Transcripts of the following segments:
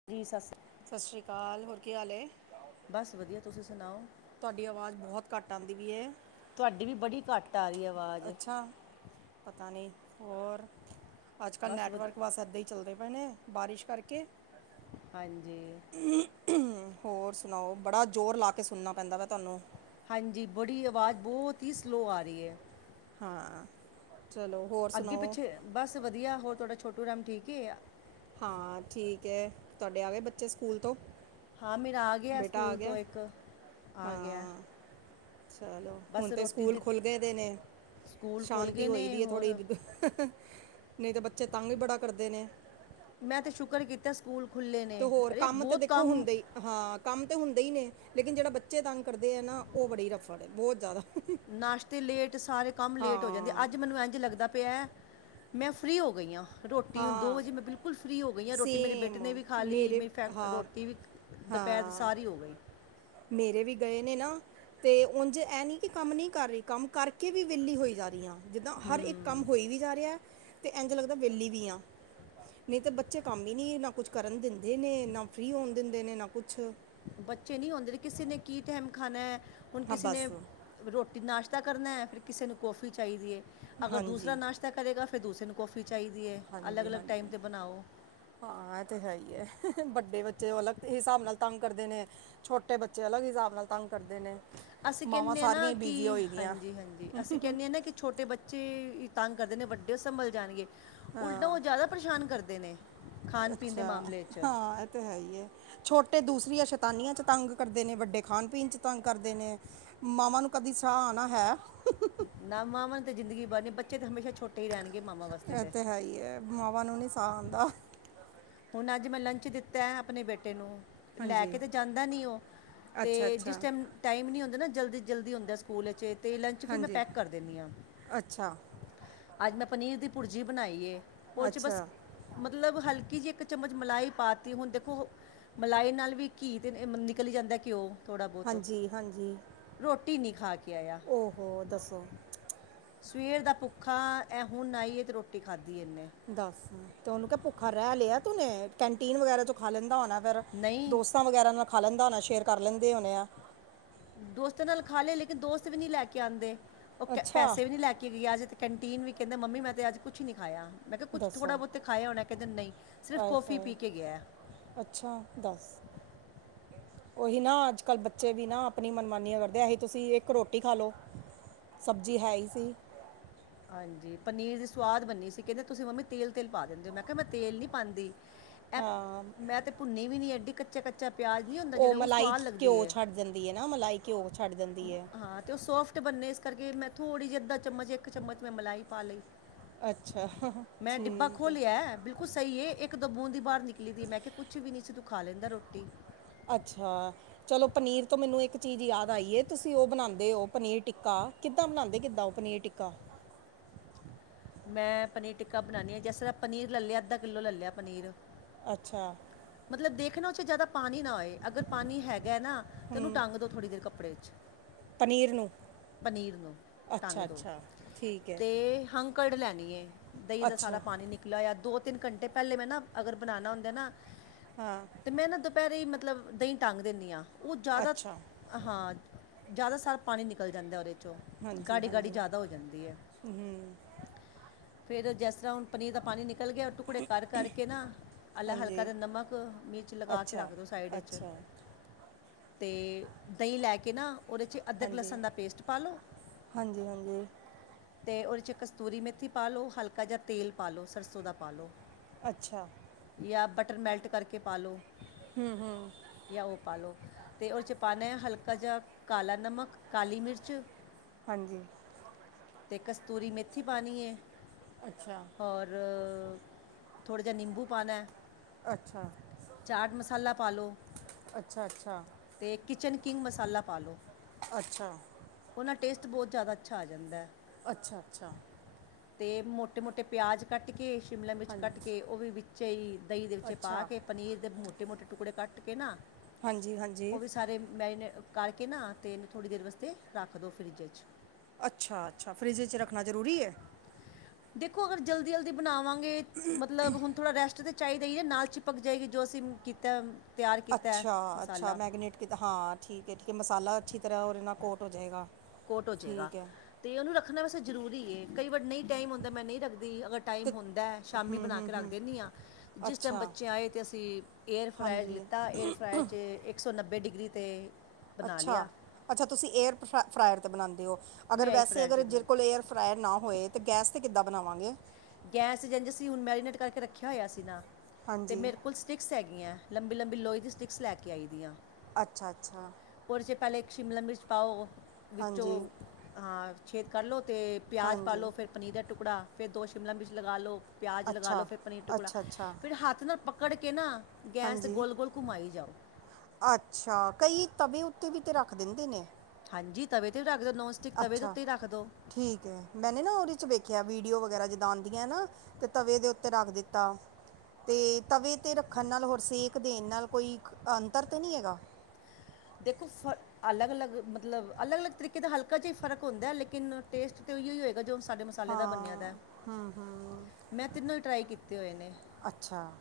[unintelligible] ਸਤਿ ਸ਼੍ਰੀ ਕਾਲ ਹੋਰ ਕੀ ਹਾਲ ਏ? ਬਸ ਵਧੀਆ ਤੁਸੀਂ ਸੁਣਾਓ ਤੁਹਾਡੀ ਅਵਾਜ਼ ਬਹੁਤ ਘੱਟ ਆਂਦੀ ਪਈ ਏ ਤੁਹਾਡੀ ਵੀ ਬੜੀ ਘੱਟ ਆ ਰੀ ਆ ਅੱਛਾ, ਪਤਾ ਨਈ ਹੋਰ ਅੱਜ-ਕੱਲ੍ਹ ਬਸ ਵਧ ਨੈਟਵਰਕ ਬਸ ਇੱਦਾਂ ਹੀ ਚੱਲਦੇ ਪਏ ਨੇ ਬਾਰਿਸ਼ ਕਰਕੇ। ਹਾਂਜੀ। ਹੋਰ ਸੁਣਾਓ? ਬੜਾ ਜ਼ੋਰ ਲਾ ਕੇ ਸੁਣਨਾ ਪੈਂਦਾ ਵੇ ਤੁਹਾਨੂੰ ਹਾਂਜੀ, ਬੜੀ ਆਵਾਜ਼ ਬਹੁਤ ਹੀ ਸਲੋਅ ਆ ਰਹੀ ਏ ਹਾਂ, ਚਲੋ‌। ਅੱਗੇ-ਪਿੱਛੇ ਬਸ ਵਧੀਆ ਹੋਰ ਤੁਹਾਡਾ ਛੋਟੂ ਰਾਮ ਠੀਕ ਏ ਹਾਂ ਠੀਕ ਐ ਤੁਹਾਡੇ ਆਗੇ ਬੱਚੇ ਸਕੂਲ ਤੋਂ ਹਾਂ ਮੇਰਾ ਆ ਗਿਆ ਬੇਟਾ ਆ ਸਕੂਲ ਤੋਂ ਗਿਆ ਇੱਕ, ਆ ਗਿਆ ਹਾਂ ਚਲੋ ਹੁਣ ਬਸ ਤੇ ਰੋਟੀ ਸਕੂਲ ਦੀ ਖੁੱਲ ਗਏ ਦੇ ਨੇ ਸਕੂਲ ਖੁੱਲ੍ਹ ਸ਼ਾਂਤੀ ਗਏ ਹੋ ਨੇ ਦੀ ਹੈ ਥੋੜ੍ਹੀ ਹੋਰ ਨਈ ਤੇ ਬੱਚੇ ਤੰਗ ਹੀ ਬੜਾ ਕਰਦੇ ਨੇ। ਮੈਂ ਤਾਂ ਸ਼ੁਕਰ ਕੀਤਾ ਸਕੂਲ ਖੁੱਲ੍ਹੇ ਤੇ ਨੇ ਹੋਰ ਅਰੇ ਕੰਮ ਤੇ ਬਹੁਤ ਦੇਖੋ ਕੰਮ ਹੁੰਦੇ ਹੀ ਹਾਂ ਕੰਮ ਤੇ ਹੁੰਦਾ ਹੀ ਨੇ, ਲੇਕਿਨ ਜਿਹੜਾ ਬੱਚੇ ਤੰਗ ਕਰਦੇ ਐ ਨਾ ਉਹ ਬੜੀ ਰਫੜ ਏ ਬਹੁਤ ਜਿਆਦਾ ਨਾਸ਼ਤੇ ਲੇਟ ਸਾਰੇ ਕੰਮ ਲੇਟ ਹੋ ਜਾਂਦੇ ਹਾਂ ਅੱਜ ਮੈਨੂੰ ਇੰਝ ਲੱਗਦਾ ਪੈ ਐ ਮੈਂ ਫ੍ਰੀ ਹੋ ਗਈ ਆ। ਰੋਟੀ ਹੁਣ ਦੋ ਹਾਂ ਵਜੇ ਮੈਂ ਬਿਲਕੁਲ ਫ੍ਰੀ ਹੋ ਗਈ ਆ ਰੋਟੀ ਮੇਰੇ ਬੇਟੇ ਨੇ ਸੇਮ ਵੀ ਖਾ ਲਈ ਮੇਰੇ ਮੇਰੀ ਫੈਕ ਹਾਂ ਰੋਟੀ ਵੀ ਦੁਪਹਿਰ ਦੀ ਹਾਂ ਸਾਰੀ ਹੋ ਗਈ। ਮੇਰੇ ਵੀ ਗਏ ਨੇ ਨਾ ਤੇ ਉਂਝ ਐ ਨੀਂ ਕਿ ਕੰਮ ਨਹੀਂ ਕਰ ਰਹੀ ਕੰਮ ਕਰਕੇ ਵੀ ਵੇਹਲੀ ਹੋਈ ਜਾ ਰੀ ਆ ਜਿੱਦਾਂ ਹਰ ਇੱਕ ਕੰਮ ਹੋਈ ਵੀ ਜਾ ਰਿਹਾ ਤੇ ਇੰਝ ਲੱਗਦਾ ਵੇਹਲੀ ਵੀ ਆ ਨਹੀਂ ਤਾਂ ਬੱਚੇ ਕੰਮ ਹੀ ਨੀਂ ਨਾ ਕੁਛ ਕਰਨ ਦਿੰਦੇ ਨੇ ਨਾ ਫ੍ਰੀ ਹੋਣ ਦਿੰਦੇ ਨੇ ਨਾ ਕੁਛ ਬੱਚੇ ਨੀਂ ਓਂਦੇ, ਕਿਸੇ ਨੇ ਕੀ ਟਾਈਮ ਖਾਨੈ, ਹੁਣ ਹਾਂ ਕਿਸੇ ਨੇ ਬਸ ਰੋਟੀ ਨਾਸ਼ਤਾ ਕਰਨੈ ਫੇਰ ਕਿਸੇ ਨੂੰ ਕੌਫੀ ਚਾਹੀਦੀ ਏ, ਅਗਰ ਦੂਸਰਾ ਹਾਂਜੀ ਨਾਸ਼ਤਾ ਤ ਤਾਂ ਕਰੇਗਾ, ਫੇਰ ਦੂਸਰੇ ਨੂੰ ਕੌਫੀ ਚਾਹੀਦੀਏ ਅਲੱਗ- ਹਾਂਜੀ ਅਲੱਗ ਟਾਈਮ ਹਾਂਜੀ 'ਤੇ ਬਨਾਓ। ਹਾਂ, ਐ ਤੇ ਹੈ ਈਏ। ਵੱਡੇ ਬੱਚੇ ਅਲੱਗ ਹਿਸਾਬ ਨਾਲ ਤੰਗ ਕਰਦੇ ਨੇ। ਛੋਟੇ ਬੱਚੇ ਅਲੱਗ ਹਿਸਾਬ ਨਾਲ ਤੰਗ ਕਰਦੇ ਨੇ। ਅਸੀਂ ਮਾਵਾਂ ਕੈਨੇਆਂ ਸਾਰੀਆਂ ਨਾ ਹੀ ਕਿ ਬਿਜ਼ੀ ਹੋਈ ਦੀਆਂ ਹਾਂਜੀ-ਹਾਂਜੀ, ਅਸੀਂ ਕੈਂਨੇ ਆਂ ਨਾ ਕਿ ਛੋਟੇ ਬੱਚੇ ਬੱਚੇ ਤੰਗ ਕਰਦੇ ਨੇ, ਵੱਡੇ ਸੰਭਲ ਜਾਣਗੇ- ਉਲਟਾ ਹਾਂ ਓ ਜਾਦਾ ਪਰੇਸ਼ਾਨ ਕਰਦੇ ਨੇ ਖਾਣ-ਪੀਣ ਦੇ ਅੱਛਾ ਮਾਮਲੇ ਚ। ਹਾਂ, ਐ ਤਾਂ ਹੈ ਈਏ। ਛੋਟੇ ਦੂਸਰੀਆਂ ਸ਼ੈਤਾਨੀਆਂ ਚ ਤੰਗ ਕਰਦੇ ਨੇ, ਵੱਡੇ ਖਾਣ ਪੀਣ 'ਚ ਤੰਗ ਕਰਦੇ ਨੇ। ਮਾਵਾਂ ਨੂੰ ਕਦੀ ਸਾਹ ਆਨਾ ਹੈ? ਨਾਂ ਮਾਵਾਂ ਨੂੰ ਤੇ ਜ਼ਿੰਦਗੀ ਭਰ ਨੀਂ, ਬੱਚੇ ਤਾਂ ਹੇਸ਼ਾ ਛੋਟੇ ਈ ਰੈਂਨ ਗੇ, ਮਮਾ ਐ ਤੇ ਹੈ ਈਏ, ਮਾਵਾਂ ਨੂੰ ਨੀਂ ਸਾਹ ਆਂਦਾ। ਹੁਣ ਅੱਜ ਮੈਂ ਲੰਚ ਦਿੱਤੈ ਅਪਣੇ ਬੇਟੇ ਨੂੰ ਲੈ ਹਾਂਜੀ ਕੇ ਤਾਂ ਜਾਂਦਾ ਨੀਂ ਓ, ਅੱਛਾ ਤੇ ਜਿਸ ਅੱਛਾ ਟੈਮ ਟਾਈਮ ਨੀਂ ਹੁੰਦਾ ਨਾ ਜਲਦੀ-ਜਲਦੀ ਹੁੰਦਾ ਸਕੂਲ 'ਚ ਤੇ ਲੰਚ ਫਿਰ ਮੈਂ ਹਾਂਜੀ ਪੈਕ ਕਰ ਦੇਨੀ ਆਂ। ਅੱਛਾ ਅੱਜ ਮੈਂ ਪਨੀਰ ਦੀ ਭੁਰਜੀ ਬਣਾਈ ਏ, ਉਹਦੇ 'ਚ ਬਸ ਅੱਛਾ ਮਤਲਬ ਹਲਕੀ ਜਿ ਏਕ ਚੱਮਚ ਮਲਾਈ ਪਾਤੀਏ ਹੂਣ ਦੇਖੋ, ਮਲਾਈ ਨਾਲ ਵੀ ਘੀ ਤੇ ਨਿਕਲ ਈ ਜਾਦਾਏ ਘਿਉ ਥੋੜਾ ਬੋਤ, ਹਾਂਜੀ ਰੋਟੀ ਨੀ ਖਾ ਕੇ ਆਯਾ। ਔਹੋ! ਦੱਸੋ ਸਵੇਰ ਦਾ ਪੂੱਖਾ, ਐ ਹੁਣ ਆਈ ਤੇ ਰੋਟੀ ਖਾਦੀ ਏ ਏਨੇ। ਦੱਸ, ਤੇ ਓਨੂ ਕੈ ਪੂੱਖਾ ਰੈ ਲਿਆ ਤੂਨੇ, ਕੈਂਟੀਨ ਵਗੈਰਾ ਚੋਂ ਖਾ ਲੈਂਦਾ ਹੋਣਾ ਫੇਰ। ਨਈਂ। ਤਾਂ ਵਗੈਰਾ ਨਾਲ ਖਾ ਲੈਂਦਾ ਹੋਣਾ, ਸ਼ੇਅਰ ਕਰ ਲੈਂਦੇ ਹੋਣੇ ਆ। ਦੋਸਤਾਂ ਨਾਲ ਖਾਲੇ, ਲੇਕਿਨ ਦੋਸਤ ਵੀ ਨੀ ਲੈ ਕੇ ਆਂਦੇ, ਔ ਕ ਅੱਛਾ ਪੈਸੇ ਵੀ ਨੀ ਲੈ ਕੇ ਗਏ ਅੱਜ। ਕਂਟੀਨ ਵਿ ਕੈਦਾ, ਮੰਮੀ ਮੈਂ ਤੇ ਅੱਜ ਕੁਛ ਨੀ ਖਾਯਾ, ਮੈਂ ਕੇਆ ਕੁੱਛ ਥੋੜਾ -ਬੋਤ ਤੇ ਖਾਯਾ ਹੋਣਾ ਕੈਂਦਾ ਨਈਂ। ਆਏ-ਹਾਏ! ਅੱਛਾ ਦੱਸ। ਓਹੀ ਨਾ ਅੱਜ-ਕੱਲ ਬੱਚੇ ਵੀ ਨਾ ਅਪਣੀ ਮਨਮਾਨੀਆਂ ਕਰਦੇ, ਐਹੀ ਤੁਸੀ ਏਕ ਰੋਟੀ ਖਾਲੋ। ਸਬਜ਼ੀ ਹੈ ਈ ਸੀ। ਹਾਂਜੀ, ਪਨੀਰ ਤੇ ਸਵਾਦ ਬਣੀ ਸੀ, ਕੈਂਦੇ ਤੁਸੀ ਮੰਮੀ ਤੇਲ-ਤੇਲ ਪਾ ਦਿੰਦੇ ਔ, ਮੈਂ ਕੇਆ ਮੈਂ ਤੇਲ ਨੀ ਪਾਂਂਦੀ। ਹਾਂ। ਭੁੰਨੇ ਵੀ ਨੀ ਏਡੀ, ਕੱਚਾ-ਕੱਚਾ ਪਿਆਜ ਨੀ ਹੁੰਦਾ ਜੇੜਾ ਓ ਸੁਵਾਦ ਲੱਗਦੀ ਏ। ਜਾਂਦੀ ਏ ਨਾ ਮਲਾਈ ਘੀਓ ਛੱਡ ਦਿਂਦੀ ਏ। ਹਾਂ, ਤੇ ਓੱ ਸੋਫਟ ਬਨੇ ਏਸ ਕਰਕੇ ਮੈਂ ਥੋੜ੍ਹੀ ਜਿ ਅੱਧਾ ਚਮਚ ਏਕ ਚੱਮਚ ਮੈਂ ਮਲਾਈ ਪਾ ਲਈ। ਅੱਛਾ ਮੈਂ ਡਿੱਬਾ ਠੀਕ ਹੈ ਖੋਲੇਆ ਬਿਲ ਕੂਲ ਸਈ ਏ, ਐਕ ਦੋ ਬੂੰਦ ਈ ਬਾਰ ਨਿਕਲੀ ਦੀ ਏ ਮੈਂ ਕੇਯਾ, ਕੁਛ ਵੀ ਨੀ ਸੀ ਤੂੰ ਖਾ ਲੈਂਦਾ ਰੋਟੀ। ਅੱਛਾ, ਚਲੋ ਪਨੀਰ ਤੋਂ ਮੈਨੂੰ ਏਕ ਚੀਜ ਯਾਦ ਆਈ ਏ ਤੁਸੀਂ ਓ ਬਣਾਂਦੇ ਔ ਪਨੀਰ ਟਿੱਕਾ ਕਿੱਦਾਂ, ਬਣਾਂਦੇ ਕਿੱਦਾਂ ਓ ਪਨੀਰ ਟਿੱਕਾ? ਮੈਂ ਪਨੀਰ ਟਿੱਕਾ ਬਣਾਨੀ ਆਂ ਜੈਸੇ ਪਨੀਰ ਲੈ ਲਿਆ ਅੱਦਾ ਕਿੱਲੋ ਲੈ ਲੇਆ ਪਨੀਰ ਅੱਛਾ। ਮਤਲਬ ਦੇਖਨਾ ਓਦੇ ਚ ਜਾਦਾ ਪਾਣੀ ਨਾ ਆਏ, ਅਗਰ ਪਾਣੀ ਹੈਗਾ ਨਾ ਤੇ ਓਨੂ ਹਮ, ਟਂਗ ਦੋ। ਥੋੜੀ ਦੇਰ ਕੱਪੜੇ ਚ ਪਨੀਰ ਨੂੰ ਪਨੀਰ ਨੂੰ ਟਂਗ ਅੱਛਾ ਦੋ, ਅੱਛਾ ਠੀਕ ਹੈ ਤੇ ਹੰ ਕਡ ਲੈਨੀ ਏ, ਦਈ ਦਾ ਸਾਰਾ ਅੱਛਾ ਪਾਣੀ ਨਿਕ ਲਆ ਦੋ -ਤਿੰਨ ਕਂਟੇ ਪੈਲੇ ਮੈਂ ਨਾ, ਅਗਰ ਬਣਾਣਾ ਉਂਂਦਾ ਨਾ ਹਾਂ। ਤੇ ਮੈਂ ਨਾ, ਦੁਪੈਰੇ ਈ ਮਤਲਬ ਦਈ ਟੰਗ ਦਿੰਨੀ ਆਂ, ਉ ਜਾਦਾ ਅੱਛਾ ਅ ਹਾਂ, ਜ਼ਆਦਾ ਸਾਰਾ ਪਾਣੀ ਨਿਕਲ ਜਾਂਦਾ ਔਦੇ 'ਚ ਹਾਂਜੀ, ਹਾਂਜੀ ਔ -ਅ ਹੂੱ ਫੇਰ, ਜੈਸ ਰ੍ਹਾ ਹੁਣ ਪਨੀਰ ਦਾ ਪਾਣੀ ਨਿਕਲ ਗਿਆ, ਟੁ ਟੁਕੜੇ ਕਰ -ਕਰਕੇ ਨਾ ਅਲਾ ਹਲਕਾ ਹਾਂਜੀ ਜ ਨਮਕ- ਮਿਰਚ ਲਗਾ ਕੇ, ਅੱਛਾ ਰੱਖਦੋ ਸਾਈਡ ਚ ਅੱਛਾ ਤੇ ਦਈ ਲੈ ਕੇ ਨਾ, ਔਦੇ 'ਚ ਅਦਰਕ ਹਾਂਜੀ -ਲਸਣ ਦਾ ਪੇਸਟ ਪਾ ਲੋ ਹਾਂਜੀ ਹਾਂਜੀ ਤੇ ਔਦੇ 'ਚ ਕਸਤੂਰੀ ਮੇਥੀ ਪਾ ਲੋ ਹਲਕਾ ਜਿਯਾ ਤੇਲ ਪਾ ਲੋ ਸਰਸੋਂ ਦਾ ਪਾ ਲੋ! ਅੱਛਾ। ਯਾ ਬਟਰ ਮੈਲਟ ਕਰਕੇ ਪਾਲੋ ਹੂੱ- ਹੂੱ। ਯਾ ਔ ਪਾਲੋ ਤੇ ਔਦੇ 'ਚ ਪਾਣਾ ਏ ਹਲਕਾ ਜਿਯਾ ਕਾਲਾ ਨਮਕ -ਕਾਲੀ ਮਿਰਚ ਹਂਜੀ। ਤੇ ਕਸਤੂਰੀ ਮੇਥੀ ਪਾਣੀ ਏ ਅਛਾ ਔਰ ਥੋੜ੍ ਜਿਯਾ ਨਿੰਬੂ ਪਾਣੈ। ਅੱਛਾ ਚਾਟ ਮਸਾਲਾ ਪਾਲੋ। ਅੱਛਾ ਅੱਛਾ ਤੇ ਕਿਚਨ ਕਿੰਗ ਮਸਾਲਾ ਪਾਲੋ। ਅਛਾ। ਉਹਨਾਂ ਟੇਸਟ ਬਹੁਤ ਜ਼ਿਆਦਾ ਅੱਛਾ ਆ ਜਾਂਦਾ। ਅੱਛਾ, ਅੱਛਾ। ਅਤੇ ਮੋਟੇ, ਮੋਟੇ ਪਿਆਜ਼ ਕੱਟ ਕੇ, ਸ਼ਿਮਲਾ ਮਿਰਚ ਕੱਟ ਹਾਂਜੀ ਕੇ, ਉਹ ਵੀ ਵਿੱਚ ਹੀ ਦਹੀਂ ਦੇ ਵਿੱਚ ਪਾ ਅੱਛਾ ਕੇ। ਪਨੀਰ ਦੇ ਮੋਟੇ, ਮੋਟੇ ਟੁਕੜੇ ਕੱਟ ਕੇ ਨਾ ਹਾਂਜੀ ਹਾਂਜੀ ਉਹ ਵੀ ਸਾਰੇ ਮੈਂਰੀਨੇ ਕਰਕੇ ਨਾ ਅਤੇ ਇਹਨੂੰ ਥੋੜ੍ਹੀ ਦੇਰ ਵਾਸਤੇ ਰੱਖ ਦਿਉ ਫਰਿੱਜਰ 'ਚ। ਅੱਛਾ, ਅੱਛਾ ਫਰਿੱਜ 'ਚ ਰੱਖਣਾ ਜ਼ਰੂਰੀ ਹੈ। ਦੇਖੋ ਅਗਰ ਜਲਦੀ, ਜਲਦੀ ਬਣਾਵਾਂਗੇ। ਮਤਲਬ ਹੁਣ ਥੋੜ੍ਹਾ ਰੈਸਟ ਤਾਂ ਚਾਹੀਦਾ ਹੀ ਨਾ ਨਾਲ ਚਿਪਕ ਜਾਏਗੀ ਜੋ ਅਸੀਂ ਕੀਤਾ ਏ। ਅੱਛਾ, ਅੱਛਾ ਮੈਰਿਨੇਟ ਕੀਤਾ ਹਾਂ ਠੀਕ ਹੈ, ਠੀਕ ਹੈ ਮਸਾਲਾ ਅੱਛੀ ਤਰ੍ਹਾਂ ਔਰ ਇਹ ਨਾਲ ਕੋਟ ਹੋ ਜਾਵੇਗਾ। ਕੋਟ ਹੋ ਜਾਏਗਾ। ਤੇ ਉਹਨੂੰ ਰੱਖਣਾ ਵੈਸੇ ਜ਼ਰੂਰੀ ਹੈ, ਕਈ ਵਾਰ ਨਹੀਂ ਟਾਈਮ ਹੁੰਦਾ ਮੈਂ ਨਹੀਂ ਰੱਖਦੀ, ਅਗਰ ਟਾਈਮ ਤੇ ਹੁੰਦਾ ਸ਼ਾਮੀ ਬਣਾ ਕੇ ਰੱਖ ਦਿੰਦੀ ਆ, ਜਿਸ ਟਾਈਮ ਅੱਛਾ ਬੱਚੇ ਆਏ ਅਤੇ ਅਸੀਂ ਏਅਰਫਰਾਈ ਹਾਂਜੀ ਲਿੱਤਾ ਏਅਰਫਰਾਈ 'ਚ ਇੱਕ ਇੱਕ ਸੌ ਨੱਬੇ ਡਿਗਰੀ 'ਤੇ ਬਣਾ ਅੱਛਾ, ਲਿਆ ਅੱਛਾ ਤੁਸੀਂ ਏਅਰ ਫ ਫਰਾਇਰ 'ਤੇ ਬਣਾਉਂਦੇ ਹੋ, ਅਗਰ ਮੈਂ ਵੈਸੇ ਫਰਾਇਰ ਅਗਰ 'ਚ ਜੇ ਬਣਾ ਕੋਲ ਏਅਰ ਫਰਾਇਰ ਨਾ ਹੋਏ ਤੇ ਗੈਸ ਤੇ ਕਿੱਦਾਂ ਬਣਾਵਾਂਗੇ? ਗੈਸ ਤੇ ਜੇ ਅਸੀਂ ਹੁਣ ਮੈਰੀਨੇਟ ਕਰਕੇ ਰੱਖਿਆ ਹੋਇਆ ਸੀ ਨਾ ਤੇ ਹਾਂਜੀ ਮੇਰੇ ਕੋਲ ਸਟਿਕਸ ਹੈਗੀਆਂ ਲੰਬੀ, ਲੰਬੀ ਲੋਹੇ ਦੀ ਸਟਿਕਸ ਲੈ ਕੇ ਆਈ ਦੀਆਂ। ਅੱਛਾ, ਅੱਛਾ। ਉਹਦੇ 'ਚ ਪਹਿਲਾਂ ਇੱਕ ਸ਼ਿਮਲਾ ਮਿਰਚ ਪਾਓ ਹਾਂਜੀ ਵਿੱਚੋਂ ਹਾਂ ਛੇਦ ਕਰ ਲਓ ਤੇ ਪਿਆਜ਼ ਪਾ ਹਾਂਜੀ ਲਉ, ਫਿਰ ਪਨੀਰ ਦਾ ਟੁਕੜਾ, ਫਿਰ ਦੋ ਸ਼ਿਮਲਾ ਮਿਰਚ ਲਗਾ ਲਉ। ਪਿਆਜ ਲਗਾ ਲੋ ਅੱਛਾ ਫਿਰ ਪਨੀਰ-ਟੁਕੜਾ ਅੱਛਾ ਅੱਛਾ ਫਿਰ ਹੱਥ ਨਾ ਪਕੜ ਕੇ ਨਾ ਗੈਸ ਤੇ ਹਾਂਜੀ ਗੋਲ-ਗੋਲ ਘੁੰਮਾਈ ਜਾਓ। ਅੱਛਾ ਕਈ ਤਵੈ ਉੱਤੇ ਵੀ ਤੇ ਰੱਖ ਦਿੰਦੇ ਨੇ। ਹਾਂਜੀ ਤਵੇ ਤੇ ਵੀ ਰੱਖ ਦੋ, ਨੋਨਸਟਿਕ ਤਵੇ ਦੇ ਅੱਛਾ ਉੱਤੇ ਈ ਰੱਖ ਦੋ। ਠੀਕ ਐ ਮੈਨੇ ਨਾ ਓਦੇ ਚ ਵੇਖੇਆ ਵੀਡੀਓ ਵਗੈਰਾ ਜਿੱਦਾਂ ਆਂਦੀਆਂ ਐ ਨਾ। ਤੇ ਤਵੇ ਦੇ ਉੱਤੇ ਰੱਖ ਦਿੱਤਾ। ਤੇ ਤਵੇ ਤੇ ਰੱਖਨ ਨਾਲ, ਹੋਰ ਸੇਕ ਦੇਨ ਨਾਲ ਕੋਈ ਅੰਤਰ ਤੇ ਨੀ ਹੈਗਾ। ਦੇਖੋ ਫ ਅਲੱਗ-ਅਲੱਗ ਮਤਲਬ ਅਲੱਗ-ਅਲੱਗ ਤਰੀਕੇ ਦਾ ਹਲਕਾ ਜਿਆ ਈ ਫ਼ਰਕ ਹੁੰਦਾ, ਲੇਕਿਨ ਟੇਸਟ ਤੇ ਓਈਓ ਹੋਏਗਾ ਜੋ ਸਾਡੇ ਮ ਮਸਾਲੇ ਦਾ ਹਾਂ ਬਨਿਆ ਦਾ, ਹੂੰ ਹੂੰ ਮੈਂ ਤਿੰਨੋ ਈ ਟਰਾਈ ਕੀਤੇ ਹੋਏ ਨੇ। ਅੱਛਾ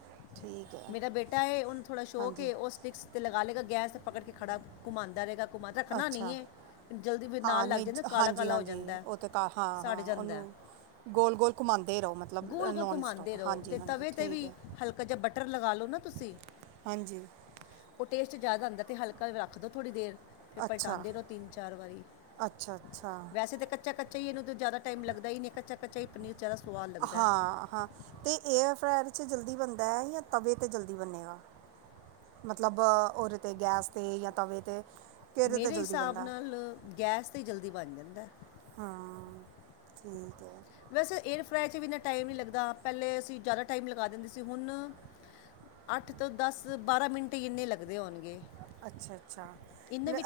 ਠੀਕ ਹੈ ਮੇਰਾ ਬੇਟਾ ਐ ਓਨੂੰ ਥੋੜਾ ਸ਼ੌਕ ਹਾਂਜੀ ਏ, ਓ ਸਟਿਕਸ ਤੇ ਲਗਾ ਲੇਗਾ ਗੈਸ ਤੇ ਪਕੜ ਕੇ। ਖੜਾ ਘੁੰਮਾਦਾ ਰਏਗਾ। ਘੁੰਮਾ ਰੱਖਨਾ ਨੀ ਅੱਛਾ ਏ ਜਲਦੀ ਫੇ ਹਾਂ ਨਾਲ ਲੱਗ ਨਹੀਂ ਜ- ਜਾਂਦਾ ਹਾਂਜੀ ਕਾਲਾ-ਕਾਲਾ ਹੋ ਹਾਂਜੀ ਜਾਂਦੈ ਸੜ ਜਾਂਦੈ। ਗੋਲ-ਗੋਲ ਘੁਮਾਂਦੇ ਰਓ ਮਤ ਗੋਲ-ਗੋਲ ਘੁਮਾਂਦੇ ਰਓ ਤੇ ਤਵੇ ਤੇ ਵੀ ਹੈ ਹਲਕਾ ਜਾ ਬਟਰ ਲਗਾ ਲੋ ਨਾ ਤੁਸੀਂ। ਹਾਂਜੀ। ਓ ਟੇਸਟ ਜਾਅਦਾ ਆਂਦਾ ਤੇ ਹਲਕਾ ਜਾ ਰੱਖ ਦੋ ਥੋੜੀ ਦੇਰ। ਫਿਰ ਅੱਛਾ ਪਲਟਾਂਦੇ ਰਓ ਤਿੰਨ-ਚਾਰ ਵਾਰੀ, ਅੱਛਾ ਅੱਛਾ ਵੈਸੇ ਤਾਂ ਕੱ ਕੱਚਾ-ਕੱਚਾ ਏਨੂੰ ਤੇ ਜ਼ਾਅਦਾ ਟਾਈਮ ਲੱਗਦਾ ਈ ਨਈਂ ਐ, ਕੱਚਾ-ਕੱਚਾ ਪਨੀਰ ਜਾਅਦਾ ਸਵਾਦ ਲੱਗਦਾ ਹੈ। ਹਾਂ-ਹਾਂ ਤੇ ਏਅਰ ਫਰਾਇਰ ਚ ਜਲਦੀ ਬਨਦਾ ਐ ਯਾ ਤਵੇ ਤੇ ਜਲਦੀ ਬਨੇਗਾ। ਮਤਲਬ ਓਦੇ ਤੇ ਗੈਸ ਤੇ ਯਾ ਤਵੇ ਤੇ ਕਿਦੇ ਤੇ ਮੇਰੇ ਜਲਦੀ ਹਿਸਾਬ ਬਨਦਾ? ਨਾਲ ਗੈਸ ਤੇ ਈ ਜਲਦੀ ਬਨ ਜਾਂਦੈ। ਹਾਂ, ਠੀਕ ਐ। ਵੈਸੇ ਏਅਰ ਫਰਾਈਰ ਚ ਵੀ ਏਨਾ ਟਾਈਮ ਨੀ ਲੱਗਦਾ, ਪੈਲੇ ਅਸੀਂ ਜ਼ਾਅਦਾ ਟਾਈਮ ਲਗਾ ਦਿੰਦੇ ਸੀ ਹੁਨ ਅੱਠ ਤੋਂ ਦਸ-ਬਾਰਾਂ ਮਿੰਟ ਈ ਇੰਨੇ ਲੱਗਦੇ ਹੋਨਗੇ। ਅੱਛਾ-ਅੱਛਾ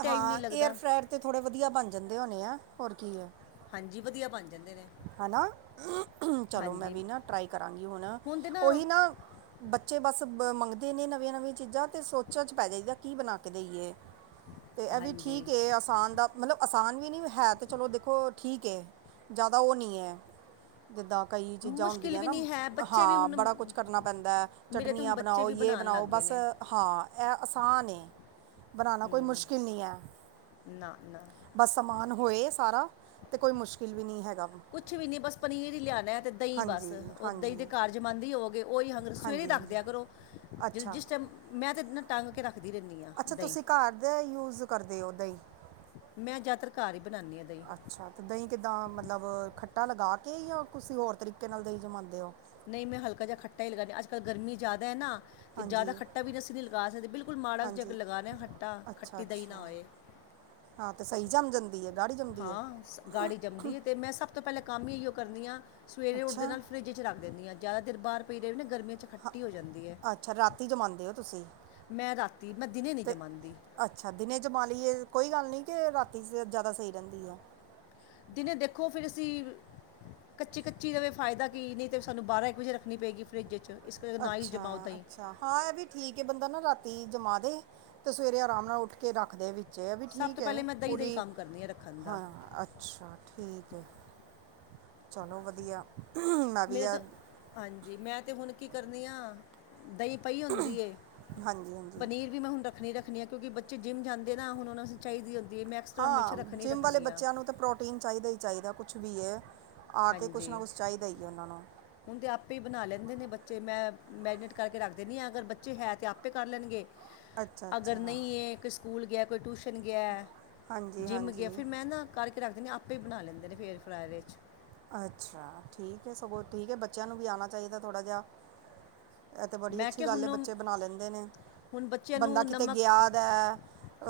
ਹਾਂ ਏਅਰ ਲੱਗਦਾ ਫਰਾਇਅਰ ਤੇ ਥੋੜੇ ਵਦੀਆ ਬਨ ਜਾਂਦੇ ਹੋਨੇ ਆ, ਹੋਰ ਕੀ ਐ। ਹਾਂਜੀ, ਵਦੀਆ ਬਨ ਜਾਂਦੇ ਨੇ। ਹਨਾਂ, ਚਲੋ ਮੈਂ ਹਾਂਜੀ ਵੀ ਨਾ ਟਰਾਈ ਕਰਾਂਗੀ ਹੁਨ ਹੁਣ ਤੇ ਓਹੀ ਨਾ ਬੱਚੇ ਬਸ ਮੰਗਦੇ ਨੇ ਨਵੀਆਂ-ਨਵੀਆਂਂ ਚੀਜ਼ਾਂ ਤੇ ਸੋਚਾਂ ਚ ਪੈ ਜਾਈਦਾ ਕੀ ਬਨਾ ਕੇ ਦੇਈਏ। ਤੇ ਐ ਵੀ ਹਾਂਜੀ ਠੀਕ ਐ ਆਸਾਨ ਦਾ ਮਤਲਬ ਆਸਾਨ ਵੀ ਨੀ ਹੈ ਤੇ ਚਲੋ ਦੇਖੋ ਠੀਕ ਐ। ਜ਼ਾਅਦਾ ਓ ਨੀ ਐ। ਜਿੱਦਾਂ ਕਈ ਚੀਜ਼ਾਂ ਮੁਸ਼ਕਿਲ ਹੁੰਦੀਆਂ ਵੀ ਨਾ ਨਹੀਂ ਹੈ ਬੱਚੇ ਵੀ ਹਾਂ ਹੁਣ ਬੜਾ ਕੁਛ ਕਰਨਾ ਪੈਂਦਾ ਐ ਮੇਰੇ ਤਾਂ ਹੁਣ ਚਟਨੀਆਂ ਬੱਚੇ ਬਨਾਓ ਵੀ ਯੇ ਬਣਾਉਣ ਬਨਾਓ। ਲੱਗ ਗਏ ਬਸ ਨੇ ਹਾਂ ਐ ਆਸਾਨ ਐ ਬਨਾਨਾ ਕੋਈ ਮੁਸ਼ਕਿਲ ਨੀ ਐ। ਨਾ ਨਾ ਬਸ ਸਮਾਨ ਹੋਏ ਸਾਰਾ ਤੇ ਕੋਈ ਮੁਸ਼ਕਿਲ ਵੀ ਨੀ ਹੈਗਾ ਕੁਛ ਵੀ ਨੀ ਬਸ ਪਨੀਰ ਈ ਲਿਆਨੈ ਤੇ ਦਈਂ ਬਸ, ਹਾਂਜੀ ਓ ਦਈਂ ਹਾਂਜੀ ਤੇ ਘਰ ਜੰਮਾਂਦੇ ਈ ਹੋਵੋ ਗੇ। ਓਈ ਹੰਗਰ ਸਵੇਰੇ ਈ ਹਾਂਜੀ ਹਾਂਜੀ ਰੱਖਦੇਆਂ ਕਰੋ ਜਦੋਂ ਅੱਛਾ ਜਿਸ ਟਾਈਮ ਮੈਂ ਤਾਂ ਨਾ ਟੰਗ ਕੇ ਰੱਖਦੀ ਰੈਨੀ ਆਂ। ਅੱਛਾ, ਤੁਸੀਂ ਘਰ ਦੇ ਯੂਜ਼ ਕਰਦੇ ਓ ਦਈਂ। ਮੈਂ ਜਾਦਾਤਰ ਘਰ ਈ ਬਨਾਨੀ ਆਂ ਦਈਂ। ਅੱਛਾ ਤੇ ਦਈਂ ਕਿੱਦਾਂ ਮਤਲਬ ਖੱਟਾ ਲਗਾ ਕੇ ਯਾ ਤੁਸੀ ਹੋਰ ਤਰੀਕੇ ਨਾਲ ਦਈਂ ਜਮਾਂਦੇ ਓ? ਨਈਂ ਮੈਂ ਹਲਕਾ ਜਾ ਖੱਟਾ ਈ ਲਗਾਨੀ ਆ, ਅੱਜ-ਕੱਲ ਗਰਮੀ ਜ਼ਾਅਦਾ ਐ ਨਾ। ਤੇ ਜ਼ਾਅਦਾ ਹਾਂਜੀ ਖੱਟਾ ਵੀ ਨੀ ਅਸੀਂ ਨੀ ਲਗਾ ਸਕਦੇ ਬਿਲਕੁਲ ਮਾੜਾ ਜਾ ਜਾਗ ਹਾਂਜੀ ਲਗਾਨਾ ਖੱਟਾ, ਅੱਛਾ ਖੱਟੀ ਦਈਂ ਨਾ ਅੱਛਾ ਹੋਏ। ਹਾਂ ਤੇ ਸਈ ਜੰਮ ਜਾਂਦੀ ਐ? ਹਾਂ ਗਾੜੀ ਜੰਮਦੀ ਐ ਤੇ ਮੈਂ ਸਬ ਤੋਂ ਪੈਲਾਂ ਕੰਮ ਈ ਏਈ ਓ ਕਰਨੀ ਆਂ। ਸਵੇਰੇ ਉੱਠਦੇ ਅੱਛਾ ਨਾਲ ਫਰਿੱਜ ਚ ਰੱਖ ਦੇਨੀ ਆਂ ਜ਼ਾਅਦਾ ਦੇਰ ਬਾਰ ਪਈ ਰੇਵੇ ਨਾ ਗਰਮੀਆਂ ਚ ਖੱਟੀ ਹੋ ਜਾਂਦੀ ਐ। ਅੱਛਾ, ਰਾਤੀ ਜਮਾਂਦੇ ਓ ਤੁਸੀਂ। ਮੈਂ ਰਾਤੀ ਮੈਂ ਦਿਨੇ ਨੀ ਅਤੇ ਜਮਾਂਦੀ। ਅੱਛਾ ਦਿਨੇ ਜਮਾ ਲਈਏ ਕੋਈ ਗੱਲ ਨੀ ਕੇ ਰਾਤੀ ਜ਼ਿਆਦਾ ਸਈ ਰੈਹੰਦੀ ਐ। ਦਿਨੇ ਦੇਖੋ ਫਿਰ ਅਸੀਂ। ਕੱਚੀ-ਕੱਚੀ ਰਵੇ ਫਾਏਦਾ ਕੀ ਨਂਈ ਤੇ ਸਾਨੂੰ ਬਾਰਾਂ-ਇੱਕ ਵਜੇ ਰੱਖਣੀ ਪਏਗੀ ਫਰਿੱਜ ਵਿੱਚ। ਅੱਛਾ-ਅੱਛਾ। ਹਾਂ ਐ ਵੀ ਠੀਕ ਏ ਬੰਦਾ ਨਾ ਰਾਤੀ ਜਮਾ ਦੇ, ਤੇ ਸਵੇਰੇ ਆਰਾਮ ਨਾਲ ਉੱਠ ਕੇ ਰੱਖ ਦੇਵੇ। ਅੱਛਾ ਏਹ ਵੀ ਸਭ ਠੀਕ ਤੋਂ ਐ ਪਹਿਲੇ ਮੈਂ ਦਹੀਂ ਦਾ ਹੀ ਪੂਰੀ, ਕੰਮ ਕਰਨੀ ਹੈ ਰੱਖਣ ਦਾ ਹਾਂ ਅੱ ਅੱਛਾ ਠੀਕ ਐ, ਚਲੋ ਵਧੀਆ। ਮੈਂ ਵੀ ਮੇਰੇ ਆ ਤੋਂ, ਹਾਂਜੀ ਮੈਂ ਤੇ ਹੁਣ ਕੀ ਕਰਨੀ ਆਂ। ਦਹੀਂ ਪਈ ਹੋਂਦੀ ਏ, ਹਾਂਜੀ ਹਾਂਜੀ ਪਨੀਰ ਵੀ ਮੈਂ ਹੁੰਨ ਰ। ਰੱਖਣੀ-ਰੱਖਣੀ ਐ ਕਿਉਂਕਿ ਬੱਚੇ ਜਿਮ ਜਾਂਦੇ ਨਾ ਹੁਣ ਉਹਨਾ ਆਸੇ ਚਹੀਦੀ ਹੋਂਦੀ ਐ। ਮੈਂ ਐਕਸਟਰਾ ਹਮੇਸ਼ਾ ਹਾਂ ਰੱਖਣੀ ਜਿੰਮ ਵਾਲੇ ਰੱਖਣੀ ਆ ਬੱਚੇਆਂ ਨੂੰ ਤਾਂ ਪ੍ਰੋ ਟੀਨ ਚਾਈਦਾ ਈ ਚਾਈਦਾ ਕੁਛ ਵੀ ਐ, ਆ ਕੇ ਕੁਛ ਹਾਂਜੀ ਨਾ ਕੁਛ ਚਾਈਦਾ ਈ ਐ ਓੱਨਾਂ ਨੂੰ। ਹੁਣ ਤੇ ਆਪੇ ਈ ਬਣਾ ਲੈਂਦੇ ਨੇ ਬੱਚੇ, ਮੈਂ ਮੈਰੀਨੇਟ ਕਰਕੇ ਰੱਖ ਦੇਨੀ ਆ, ਅਗਰ ਬੱਚੇ ਹੈ ਤੇ ਆਪੇ ਕਰ ਲੈਣਗੇ। ਅੱਛਾ ਅਗਰ ਅੱਛਾ ਨਂਈ ਏਹ ਕਿਸ ਸਕੂਲ ਗੇਆ, ਕੋਈ ਟਿਊਸ਼ਨ ਗਿਆ, ਹਾਂਜੀ ਜਿੰਮ ਗਿਆ, ਹਾਂਜੀ ਫਿਰ ਮੈਂ ਨਾ ਕਰਕੇ ਫੇਰ ਰੱਖ ਦੇਂਦੀਆ ਆਪੇ ਈ ਬਣਾ ਲੈਂਦੇ ਨੇ ਫਿਰ ਫਰਾਏਰ ਚ। ਅੱਛਾ, ਠੀਕ ਐ ਸਗੋਂ ਠੀਕ ਐ ਬੱਚੇਆਂ ਨੂੰ ਵੀ ਆਣਾ ਚਾਈਦੈ ਥੋੜਾ ਜੇਹਾ। ਏਹ ਤਾਂ ਬੜੀ ਮੈਂ ਅੱਛੀ ਕਿਹਾ ਗੱਲ ਐ ਹੁਣ ਬੱਚੇ ਬਣਾ ਲੈਂਦੇ ਨੇ, ਹੁਣ ਬੱਚਿਆਂ ਬੰਦਾ ਨੂੰ ਕਿਤੇ ਨਮਕ ਗੇਆ ਦੈ।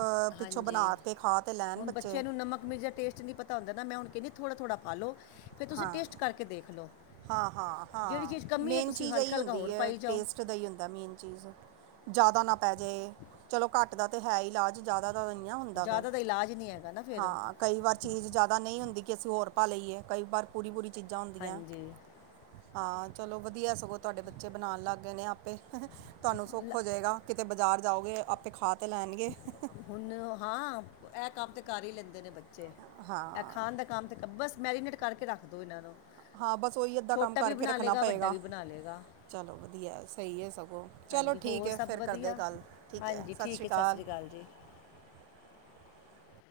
ਅ ਪਿੱਛੋਂ ਬਣਾ ਕੇ ਖਾ ਤੇ ਲੈਣ ਬੱਚੇ। ਨਮਕ-ਮਿਰਚ ਦਾ ਟੇਸਟ ਨੀ ਪਤ ਤਾਂ ਹੁੰਦਾ ਨਾ ਮੈਂ ਹੁਣ ਕੈਹੰਣੀ ਥੋੜ੍ਹਾ-ਥੋੜ੍ਹਾ ਪਾਲੋ ਫਿਰ ਤੁਸੀਂ ਟੇਸਟ ਕਰਕੇ ਦੇਖ ਲੋ। ਹਾਂ-ਹਾਂ, ਹਾਂ ਮੇਨ ਚੀਜ਼ ਹਲਕਾ ਏਈਓ ਹਲਕਾ ਹੁੰਦੀ ਹੋਰ ਐ ਪਾਈ ਜਾਓ ਟੇਸਟ। ਦਾ ਹੀ ਹੁੰਦਾ ਮੇਨ ਚੀਜ਼, ਜ਼ਿਆਦਾ ਨਾ ਪੈ ਜੇ, ਚਲੋ ਘੱਟ ਦਾ ਤੇ ਹੈ ਇਲਾਜ। ਜ਼ਿਆਦਾ ਤਾਂ ਨਂਈ ਨਾ ਹੁੰਦਾ ਫੇਰ, ਜ਼ਿਆਦਾ ਦਾ ਇਲਾਜ ਨਹੀਂ ਹੈਗਾ ਨਾ ਫਿਰ ਹਾਂ। ਕਈ ਵਾਰ ਚੀਜ਼ ਜਾ਼ਦਾ ਨਂਈ ਹੁੰਦੀ ਕਿ ਅਸੀਂ ਹੋਰ ਪਾ ਲਈਏ ਕਈ ਵਾਰ ਪੂਰੀ-ਪੂਰੀ ਚੀਜ਼ਾਂ ਹੋਂਦੀਐਂ। ਹਾਂਜੀ ਹਾਂ ਚਲੋ ਵਦੀਆ ਸਗੋਂ ਤੁਆਡੇ ਬੱਚੇ ਬਣਾਣ ਲੱਗ ਗਏ ਨੇ ਆਪੇ, ਤੁਆਨੂੰ ਸੁਖ ਹੋ ਜਏਗਾ। ਕਿਤੇ ਬਾਜ਼ਾਰ ਜਾਓਗੇ ਆਪੇ ਖਾ ਤੇ ਲੈਣਗੇ। ਹੁਣ ਹਾਂ, ਐ ਕੰਮ ਤੇ ਕਰ ਈ ਲੈਂਦੇ ਨੇ ਬੱਚੇ ਐ ਹਾਂ ਖਾਣ ਦਾ। ਕੰਮ ਤੇ ਬਸ ਮੈਰੀਨੇਟ ਕਰਕੇ ਰੱਖ ਦੋ ਇੱਨਾਂ ਨੂੰ। ਹਾਂ ਬਸ ਓਹੀ ਅੱਧਾ ਕੰਮ ਛੋਟਾ ਵੀ ਕਰਕੇ ਬਣਾ ਰੱਖਣਾ ਲੇਗਾ ਵੱਡਾ ਪਏਗਾ। ਵੀ ਬਣਾ ਲੇਗਾ ਚਲੋ ਵਧੀਆ ਸਈ ਐ ਸਗੋਂ, ਚਲੋ ਹਾਂਜੀ ਠੀਕ ਹੋਰ ਐ ਸਭ ਫੇਰ ਕਰਦੇ ਵਧੀਆ ਗੱਲ ਠੀਕ ਐ, ਸਸ਼ ਸ਼੍ਰੀ ਠੀਕ ਹੈ ਸਤਿ ਕਾਲ। ਸ੍ਰੀ ਹਾਂਜੀ।